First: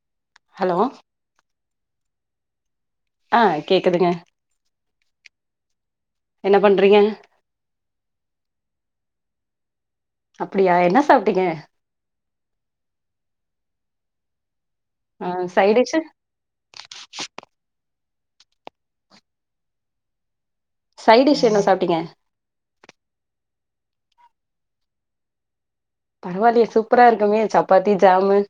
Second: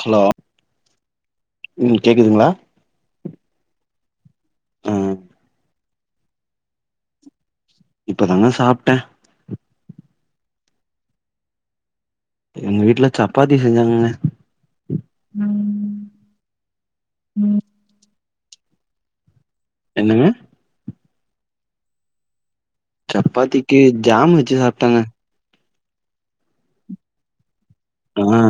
Hello hello ம் கேக்குதுங்களா ஆ கேக்குதுங்க ஆ என்ன பண்றீங்க இப்பதாங்க சாப்ட்டே அப்டியா என்னா சாப்ட்டீங்க எங்க வீட்ல சப்பாத்தி செஞ்சாங்கங்க ஆ சைடிசு என்னங்க சைடிஷ் என்ன சாப்ட்டீங்க சப்பாத்திக்கு ஜாம் வச்சு சாப்ட்டங்க பரவால்லயே சூப்பரா இருக்குமே சப் ஆ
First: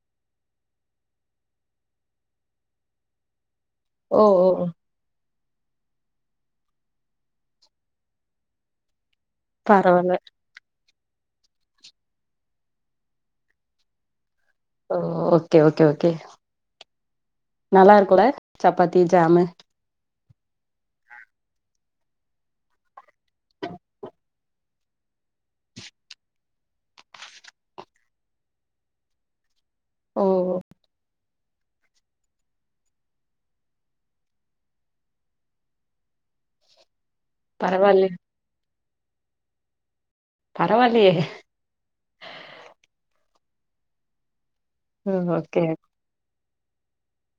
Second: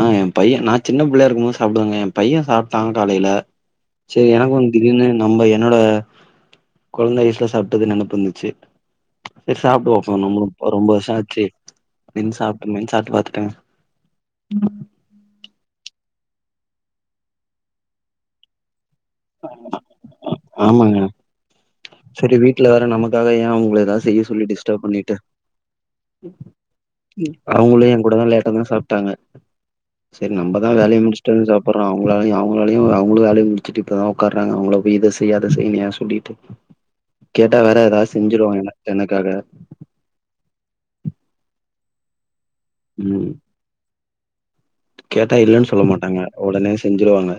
ஆ ஏ பைய நா சின்ன பிள்ளையா இருக்கும் போது சாப்டுவங்க ஏ பைய சாப்ட்டாங்க காலையில ஓ சரி ஓ ஓ. எனக்கு திடீர்னு நம்ம என்னோட கொழந்த வயஸ்ல சாப்ட்டது நெனப்பு வந்துச்சு சரி சாப்டுவோ பரவால்ல நம்மளு இப்போ ரொம்ப வருஷ ஆச்சு மின் சாப்ட்டு மீன் சாப்ட்டு பாத்த ஆ ஓ ஓகே ஓகே ஓகே நல்லா இருக்குல்ல சப்பாத்தி ஜாமு ஆமாங்க சரி வீட்ல வர நமக்காக ஏ உங்க ஏதாவது செய்ய சொல்லி டிஸ்டர்ப் பண்ணிட்டு அவங்களு ஏ கூடதா லேட்டா தா சாப்ட்டாங்க ஓ சரி நம்மதா வேலைய முடிச் சாப்பற அவங்களாலையு அவங்களாலையு அவங்களு வேலையு முடிச்சுட்டு இப்பதா உக்காறாங் அவங்கள போ இத செய் செய்யாத செய்னியா சொல்லிட்டு கேட்ட வேற பரவாயில்ல ஏதாவது செஞ்சிருவாங்க என எனக்காக பரவால்லயே ம் ம் கேட்டா ஓகே இல்லன்னு சொல்ல மாட்டாங்க ஒடனே செஞ்சிருவாங்க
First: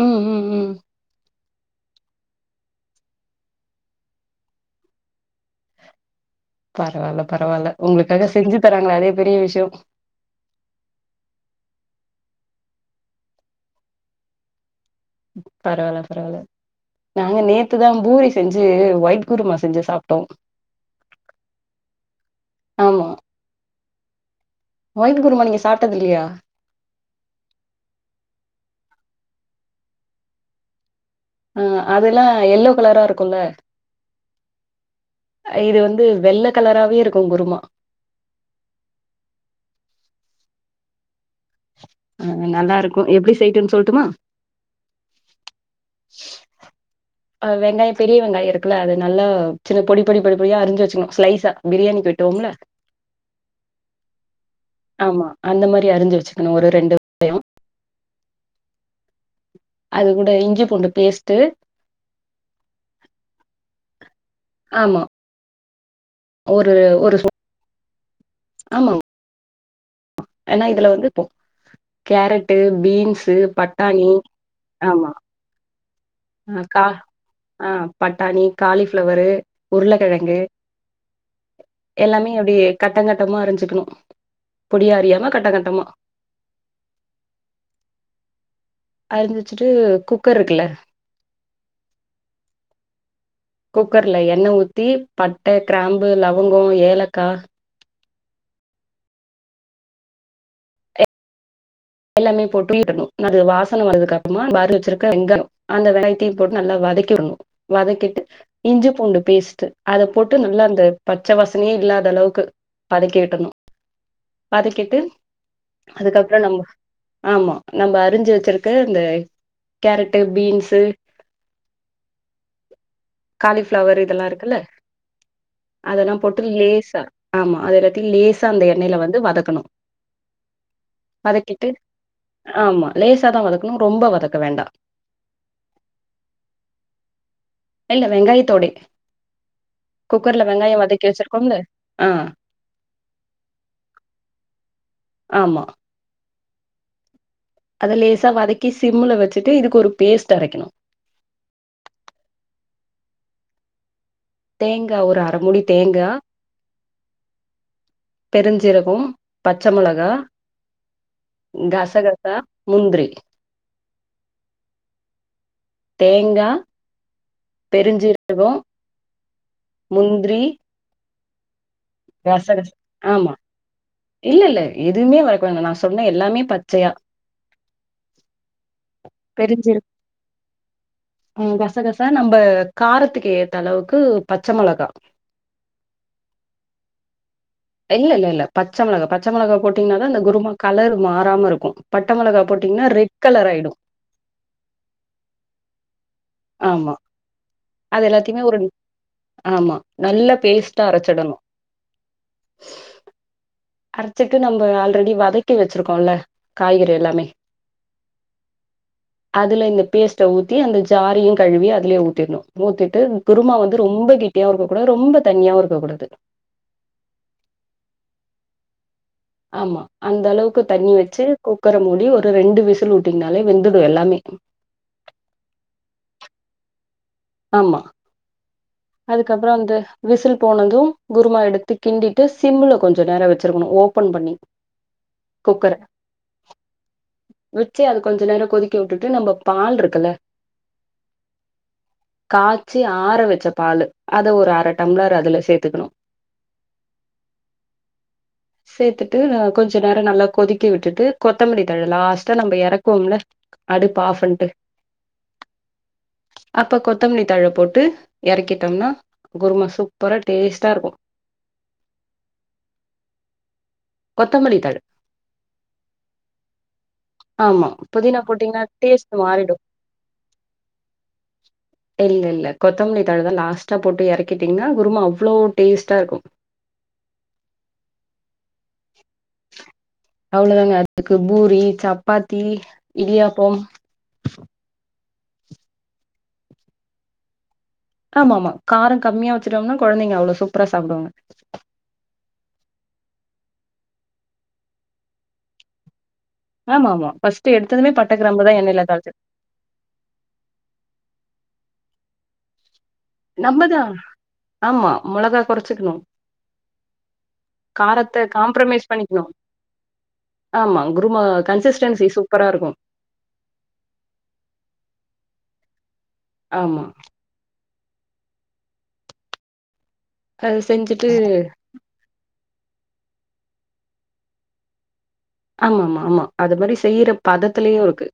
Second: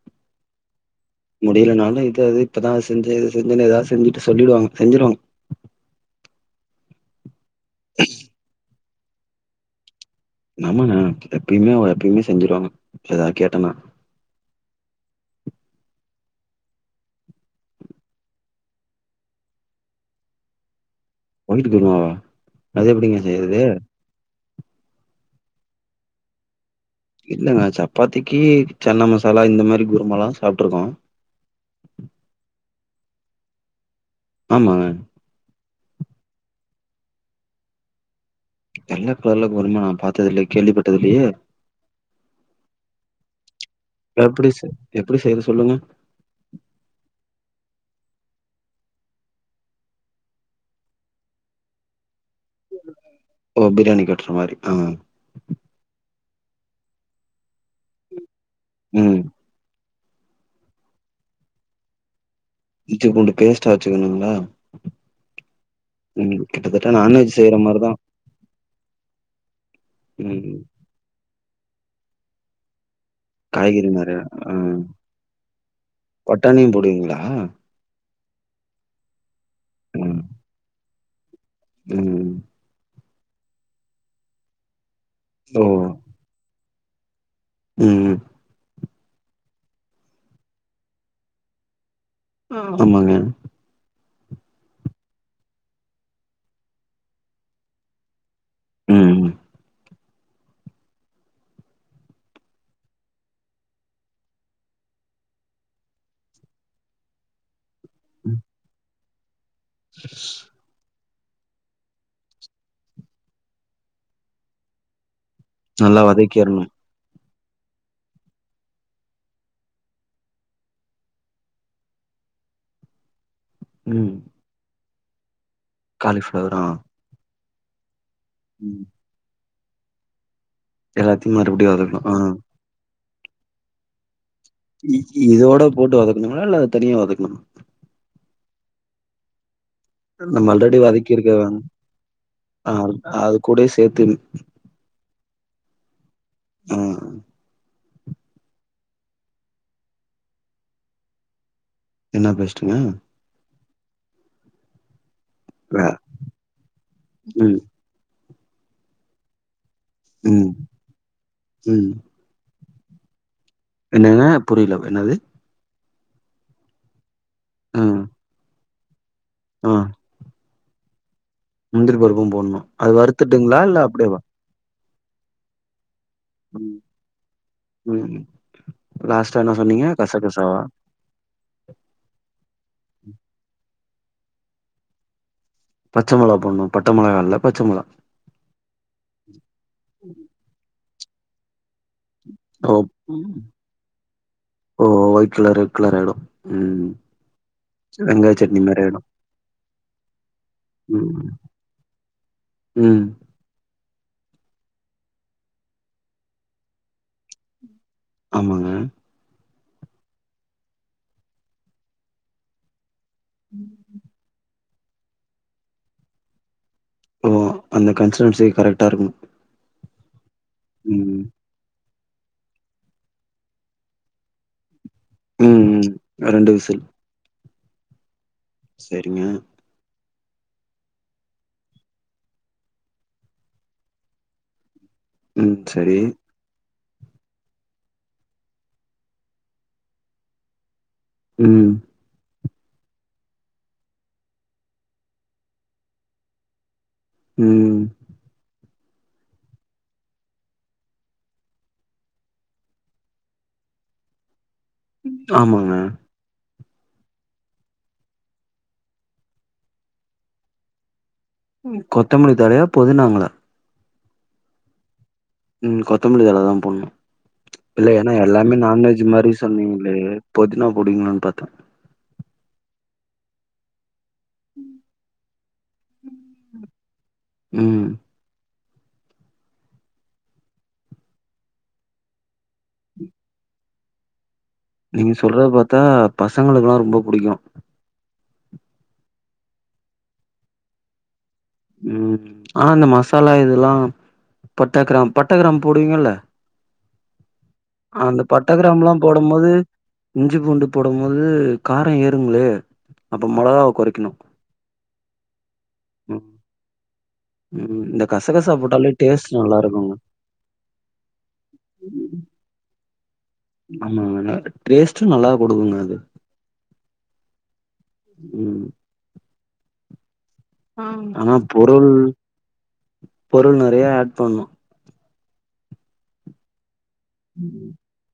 ம் ம் ம் முடியலனாலு இது அது இப்பதா செஞ்சு இது செஞ்சன்னு ஏதாவ செஞ்சுட்டு சொல்லிடுவாங்க செஞ்சருவாங்க பரவால்ல பரவால்ல உங்களுக்காக செஞ்சு தராங்களா அதே பெரிய விஷய எங்க அம்மாங்க கிட்ட எப்பயுமே அவ எப்பயுமே செஞ்சிருவாங்க ஏதாது கேட்டன்னா பரவால் பரவால்ல நாங்க நேத்துதா பூரி செஞ்சி ஒயிட் குருமா செஞ்சி சாப்டோ ஒயிடு குருமாவா அது ஆமா எப்டிங்க செய்றது ஒயிட் குருமா நீங்க சாப்டது இல்லையா இல்லங்க சப்பாத்திக்கு சென்னா மசாலா இந்த மாரி குருமால்லா சாப்டிருக்கோ ஆ அதெல்லா எல்லோ கலரா இருக்குல்ல ஆமாங்க இது வந்து வெள்ள கலராவே இருக்கு குருமா வெள்ள கலர்ல குருமா நா பாத்தது இல்ல கேள்விப்பட்டது இலையே ஆ நல்லா இருக்கு எப்டி செய்டோன் சொல்டுமா எப்டி செ எப்டி செய்றது சொல்லுங்க அ வெங்காயோ பெரிய வெங்காயோ இருக்குல்ல அது நல்லா சின்ன பொடி பொடி பொடி பொடி பொடியா அறிஞ்சு வெச்சிகணு ஸ்லைசா பிரியாணிக்கு வெட்டுவோம்ல ஓ பிரியாணிக்கு வெட்றா மாரி ஆ ஆமா அந்த மாரி அறிஞ்சு வெச்சுக்கணு ஒரு ரெண்டு ம் அது கூட இஞ்சி பூண்டு பேஸ்ட்டு இஞ்சி பூண்டு பேஸ்டா அரச்சுக்கணுங்ளா ஆமா ம் ஒரு கிட்டத்தட்ட ஒரு நான்வெஜ் ஸ்பூன் செய்ற மாரிதா ம் என்னா இதுல வந்து இப்போ கேரட்டு பீன்ஸ் சு காய்கறி பட்டாணி நெறையா ஆ ஆமா ஆ பட்டாணியு கா போடுவீங்களா பட்டாணி காலிஃபிளவரு ம் உருளக்கெழங்கு எல்லாமே ம் அப்டியே கட்டங்கட்டமா அறிஞ்சிக்கணு பொடியா அறியாம ஓ கட்டங்கட்டமா ம் ம் அறிஞ்சி வெச்சிட்டு குக்கர் இருக்குல்ல ஆமாங்க குக்கர்ல எண்ண ஊத்தி பட்ட கிராம்பு லவங்கோ ஏலக்கா ம் ம் எல்லாமே போட்டு பொறிய விடனு அது வாசன வரதுக்கு அப்றமா அறிஞ்சி வெச்சிருக்க வெங்கயோ அந்த வெங்காயத்தையு போட்டு நல்லா வதக்கிறனு வதக்கிட்டு இஞ்சி பூண்டு பேஸ்ட் அத போட்டு நல்லா அந்த பச்ச வாசனையே இல்லாத அளவுக்கு வதக்கிவிட்டுன்னு வதக்கிட்டு நல்லா அதுக்கப்புறோ நம்ம வதக்கிறணு ஆமா நம்ம அறிஞ்சு வெச்சிருக்க இந்த கேரட்டு பீன்ஸு காலிஃப்ளவர் ம் இதெல்லா இருக்குல்ல அதெல்லா போட்டு காலிஃப்ளவர் ஆ லேசா ஆமா அது எல்லத்தையு லேசா அந்த ம் எண்ணையில வந்து வதக்கணு எல்லாத்தையு வதக்கிட்டு மறுபடியு வதக்கனு ஆ ஆமா லேசா தா வதக்கணு ரொம்ப வதக்க வேண்டா இ இதோட போட்டு வதக்கணுங்ளா இல்ல அத தனியா வதக்கணுங்ளா இல்ல வெங்காயத்தோடே குக்கர்ல நம்ம வெங்காயோ ஆல்ரெடி வதக்கி வதக்கிருக்க வச்சிருக்கோம்ல ஆ ஆ அது கூடே சேத்து ஆமா ஆ அத லேசாக வதக்கி சிம்முல வச்சுட்டு இதுக்கு ஒரு பேஸ்ட் அரைக்கணு என்னா பேஸ்ட்டுங்க தேங்கா ஒரு அர முடி வே தேங்கா ம் பெருஞ்ஜிரகம் பச்ச மொளகா ம் ம் கசகசா முந்ரி என்னங்க புரில என்னது தேங்கா பெருஞ்ஜீரகோ ம் முந்ரி முந்திரி பருப்பு போட்ணு அது வறுத்துட்டுங்ளா இல்ல அப்டே வா எதுமே வதக்க வேணா நா சொன்ன எல்லாமே ம் பச்சையா ம் லாஸ்ட்டா என்ன சொன்னீங்க கச கசாவா ம் கசகசா நம்ப காரத்துக்கு ஏத்த அளவுக்கு பச்ச மொளகா பச்ச மொளா போட்ணு பட்ட மொளகா இல்ல பச்ச மொளா இல்ல இல்ல இல்ல பச்சை மொளகா பச்ச மொளகா போட்டீங்னாதா அந்த குருமா கலர் மாறாமருக்கு பட்ட மொளகா ஓ போட்டீங்கன்னா ரெட் ம். கலர் ஆயிடு ஓ வொயிட் கலர் ரெட் கலர் ஆயிடு ம் ஆமா அது வெங்காய எல்லாத்தையுமே ஒரு சட்னி மாரி ஆயிடு ஆமா நல்ல பேஸ்ட்டா ம் அரைச்சிடணு ம் அரைச்சிட்டு நம்ப ஆல்ரெடி வதக்கி வச்சிருக்கோல காய்கறி எல்லாமே ஆமாங்க அதுல இந்த பேஸ்ட்ட ஊத்தி அந்த ஜாரயு கழுவி அதுலே ஊத்திண்ணு ஊத்திட்டு குருமா வந்து ரொம்ப கெட்டியாவு இருக்க கூடாது ரொம்ப தண்ணியாவு இருக்க கூடாது ஓ அந்த கன்சிஸ்டன்சி கரெட்டா இருக்குணு ஆமா அந்தளவுக்கு தண்ணி வச்சு குக்கர மூடி ஒரு ரெண்டு விசில் உட்டுங்னாலே வெந்துரு எல்லாமே ம் ம் ரெண்டு விசில் ஆமா சரிங்க அதுக்கப்ன்றோ அந்த விசில் போனது குருமா எடுத்து கிண்டிட்டு சிம்ல கொஞ்ச நேரோ வச்சிருக்கணு ஓப்பன் பண்ணி ம் குக்கர சரி வெச்சி அது கொஞ்ச நேரோ கொதிக்க உட்டுட்டு நம்ம பால்ருக்குல ம் காய்ச்சி ஆற வச்ச பாலு அத ஒரு அர டம்ளர் அதுல சேத்துக்குணு ம் சேத்துட்டு கொஞ்ச நேரோ நல்லா கொதிக்க விட்டுட்டு கொத்தமல்லி தழ லாஸ்ட்டா நம்ப எறக்குவோம்ல அடுப்பு ஆஃப் பண்ட்டு ஆமாங்க அப்ப கொத்தமல்லி தழ போட்டு எறக்கிட்டம்னா குருமா சூப்பரா டேஸ்ட்டாருக்கு கொத்தமல்லி தழையா பொதினாங்ளா கொத்தமல்லி தழ ம் கொத்தமல்லி தல தா போன்ணு ஆமா இல்ல ஏன்னா புதினா எல்லாமே போட்டீங்கன்னா நான்வெஜ் டேஸ்ட் மாரி மாறிடு சொன்னீங்ளே பொதினா போடுவீங்ளான் பார்த்த இல்ல இல்ல கொத்தமல்லி தழ தா லாஸ்ட்டா போட்டு இறக்கிட்டீங்னா குருமா அவ்ளோ டேஸ்ட்டா இருக்கு ம் அவ்ளோ தாங்க அதுக்கு பூரி சப்பாத்தி இடியாப்பம் நீங்க சொல்றது பார்த்தா பசங்களுக்லா ரொம்ப புடிக்கு ஆமா ஆமா காரம் கம்மியா வச்சுட்டோம்னா கொழந்தைங்க அவ்ளோ சூப்பரா சாப்டுவாங்க ம் ஆனா இந்த மசாலா இதெல்லா பட்ட கிராம் பட்ட கிராம் போடுவீங்கல்ல ஆமா ஆமா ஃபர்ஸ்ட் எடுத்ததுமே அந்த பட்ட கிராம்புதா எண்ணெய்ல கிராம்லா தாளிச்சு போடும்போது இஞ்சி பூண்டு போடும் போது கார ஏறுங்ளே நம்மதா ஆமா மொளகா கொறச்சுக்கணு ம் ம் இந்த காரத்த கசகசா காம்ப்ரமைஸ் போட்டாலே பண்ணிக்கணு டேஸ்ட் நல்லா இருக்குங்க ஆமா குருமா கன்சிஸ்டன்சி சூப்பரா இருக்கு ஆமா டேஸ்ட்டு நல்லா குடுக்குங்க அது ஆமா ம் அது செஞ்சுட்டு ஆனா பொருள் பொருள் நறைய ஆட் பண்ணு ஆமா ஆமா ஆமா அது மாரி செய்யுற பதத்துலயு இருக்கு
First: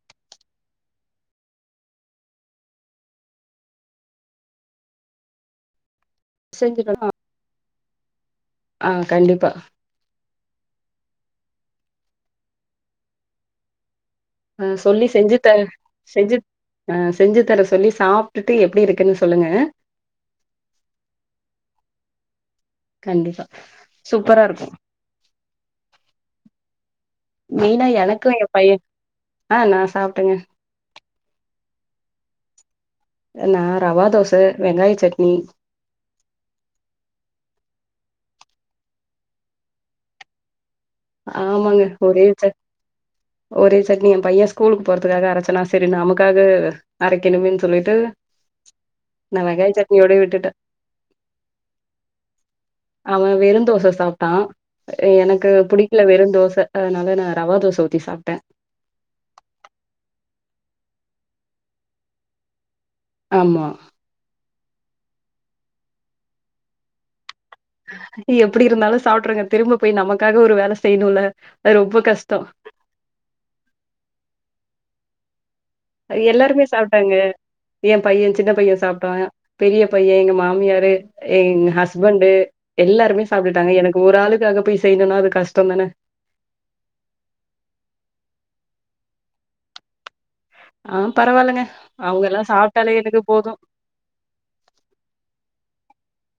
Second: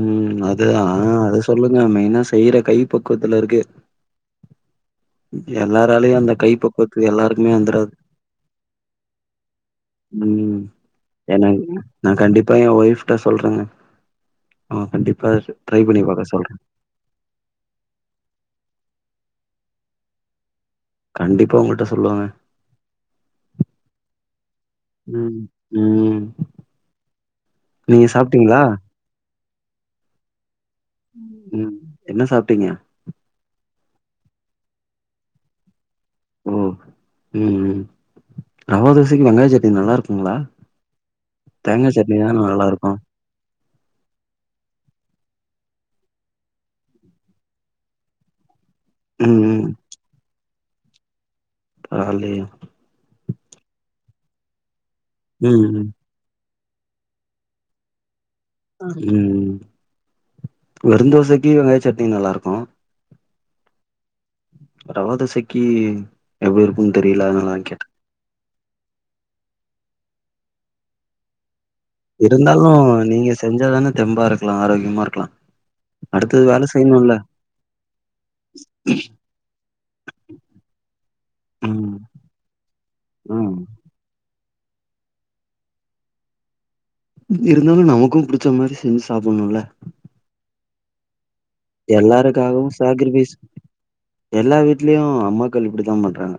ம் அதுதா அது சொல்லுங்க மெயினா செய்யிற கை பக்குவத்துல இருக்கு எல்லாராலயு அந்த கை செஞ்சுட்டோனா பக்குவத்துக்கு எல்லாருக்குமே வந்துராது ஆ கண்டிப்பா ம் எனங் நா கண்டிப்பா என் ஒய்ஃப்ட்ட சொல்றங்க ஆ சொல்லி கண்டிப்பா செஞ்சு தர ட்ரை பண்ணி பாக்க செஞ்சு சொல்ற ஆ செஞ்சு தர சொல்லி சாப்டுட்டு எப்டி இருக்குனு சொல்லுங்க கண்டிப்பா உங்கள்ட்ட சொல்லுவங்க கண்டிப்பா சூப்பரா இருக்கு ம். ம். மெய்னா நீங்க எனக்கு என் சாப்ட்டீங்களா? பையன் ஆ நா சாப்டங்க ம் என்ன சாப்டீங்க நா ரவா தோச வெங்காய சட்னி ஓ ம் ம் ரவா தோசைக்கு வெங்காய சட்னி நல்லா இருக்குங்ளா ஆமாங்க ஒரே சட் நல்லாருக்கும். ஒரே சட்னி என் பையன் ஸ்கூலுக்கு போறதுக்காக அரச்சனா செரி நமக்காக அரைக்கணுமேன் சொல்லிட்டு ம், நா ம். வெங்காய சட்னியோட விட்டுட்ட ஆலே அவன் வெறு தோச சாப்ட்டான் எனக்கு ம், ம். புடிக் ல்ல வெறு தோச அதனால நா ரவா தோச ஊத்தி சாப்ட்ட ம் வெறு‌ தோசைக்கு வெங்காய சட்னி நல்லா இருக்கு ஆமா ரவா தோசைக்கி எப் இருக்குனு தெரில அதனாலதா கேட் நீ எப்படி இருந்தாலு சாப்டுருங்க திரும்ப போய் நமக்காக ஒரு வேல செய்ணுல அது ரொம்ப கஷ்டோ இருந்தாலு நீங்க செஞ்சாதான தெம்பா இருக்லா ஆரோக்கியமா இருக்லா எல்லாருமே சாப்ட்டாங்க என் பையன் சின்ன பையன் சாப்ட்டான் பெரிய பையன் எங்க மாமியாரு எங் ம் ஹஸ்பண்டு எல்லாருமே ம் சாப்டுட்டாங்க எனக் ஒரு ஆளுக்காக போய் செய்ணுன்னா அது கஷ்ட தான இருந்தாலு நமக்கும் புடிச்ச மாரி செஞ்சு சாப்புணுல்ல ஆ பரவால்லங்க அவுங்கல்லா எல்லாருக்காகவும் சாப்ட்டாலே எனக்கு சேக்ரிஃபைஸ் போது எல்லா வீட்லயு அம்மாக்கள் இப்டிதாபண்றாங்க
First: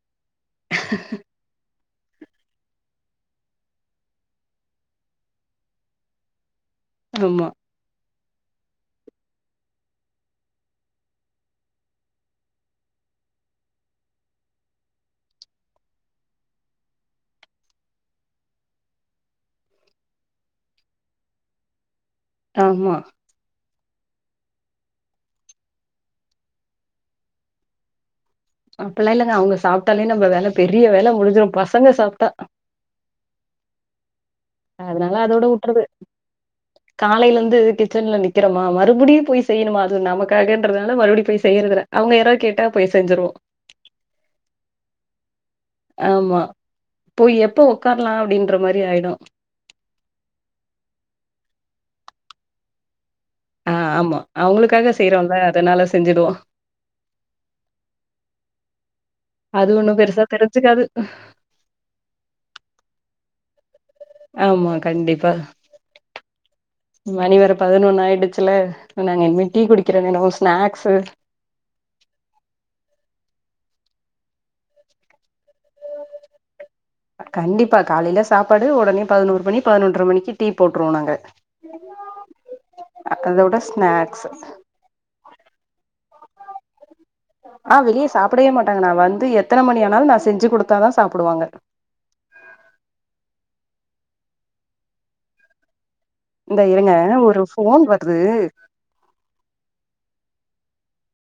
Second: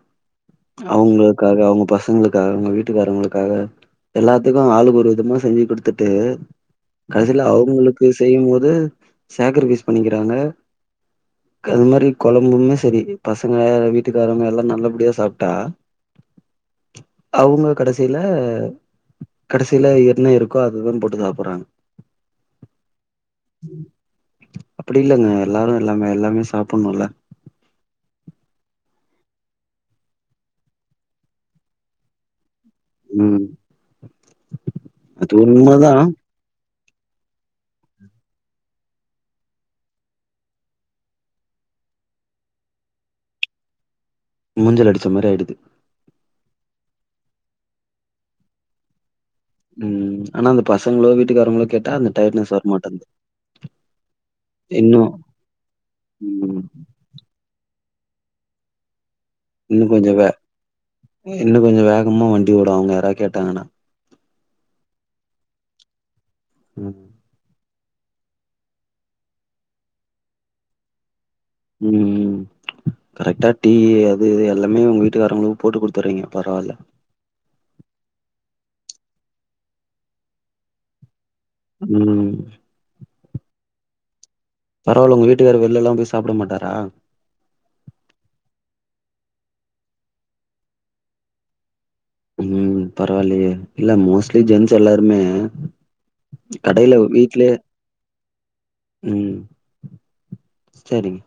அவுங் க்காக அவுங்க பசங்களுக்காக அவுங்க வீட்டுக்காரங்களுக்காக எல்லாத்துக்கு ஆளுக்கு ஒரு விதமா செஞ்சு குடுத்துட்டு கடைசில ஆமா அவுங்களுக்கு செய்யும்போது சேக்ரிஃபைஸ் பண்ணிக்கிறாங்க க்கு அது மாரி கொழம்புமே செரி பசங்க வீட்டுக்காரங்க எல்லா நல்லபடியா சாப்ட்டா அவுங்க கடைசில கடைசில என்ன இருக்கோ அதுதான் போட்டு சாப்டுறாங்க ஆமா அப்டி இல்லங்க எல்லாரு எல்லாமே எல்லாமே சாப்பணுல்ல அப்பெல்லா இல்லங்க அவுங்க சாப்ட்டாலே நம்ம வேல பெரிய வேல முடிஞ்சிரு பசங்க சாப்ட்டா ம் அதனால அது அதோட விட்டுறது உண்மதா காலைல இருந்து கிச்சன்ல நிக்கிறமா மறுபடியும் போய் செய்யணுமா அது நமக்காகன்றதுனால மறுபடியும் போய் செய்யறது இல்ல அவுங்க யார கேட்டா போய் செஞ்சிருவோ மூஞ்சில அடிச்ச மாரி ஆயிடுது ஆமா போய் எப்ப உக்காரலா அப்டின்ற மாரி ஆயிடு ம் ஆனா அந்த பசங்களோ வீட்டுக்காரங்களோ கேட்டா அந்த டையர்ட்னஸ் வரமாட்டன்து ஆ ஆமா அவுங்களுக்காக செய்யறோல்ல அதனால செஞ்சிடுவோ ம் அது இன்னு ஒண்ணு கொஞ்சோ பெருசா வே தெருஞ்சிக்காது இன்னு கொஞ்சோ வேகமா வண்டி ஓடு அவுங்க யாருனா கேட்டாங்கனா ஆமா கண்டிப்பா ம் மணி வேற பதினொன்னு ஆயிடுச்சில்ல நாங்க இனிமே டீ குடிக்கிற நேரோ ஸ்நாக்ஸு ம் ம் கரெக்ட்டா டீ அது இது எல்லாமே உங்க வீட்டுக்காரவங்களுக்கு போட்டு குடுத்தர்றீங்க பரவால்ல கண்டிப்பா காலைல சாப்பாடு ஒடனே பதினோரு மணி பதினொன்றர மணிக்கு டீ போட்டுருவோ நாங்க ம் அதோட ஸ்நாக்ஸு பரவால்ல உங்க வீட்டுக்காரர் வெளில எல்லா போய் சாப்ட மாட்டாரா ஆ வெளிய சாப்டவே மாட்டாங்க நா வந்து எத்தன மணியானாலு நா செஞ்சு குடுத்தாதா சாப்டுவாங்க ம் பரவால்லயே இல்ல மோஸ்ட்லி ஜென்ஸ் எல்லாருமே இந்தா இருங்க கடையில ஒரு வீட்லயே ஃபோன் வருது ம் செரிங்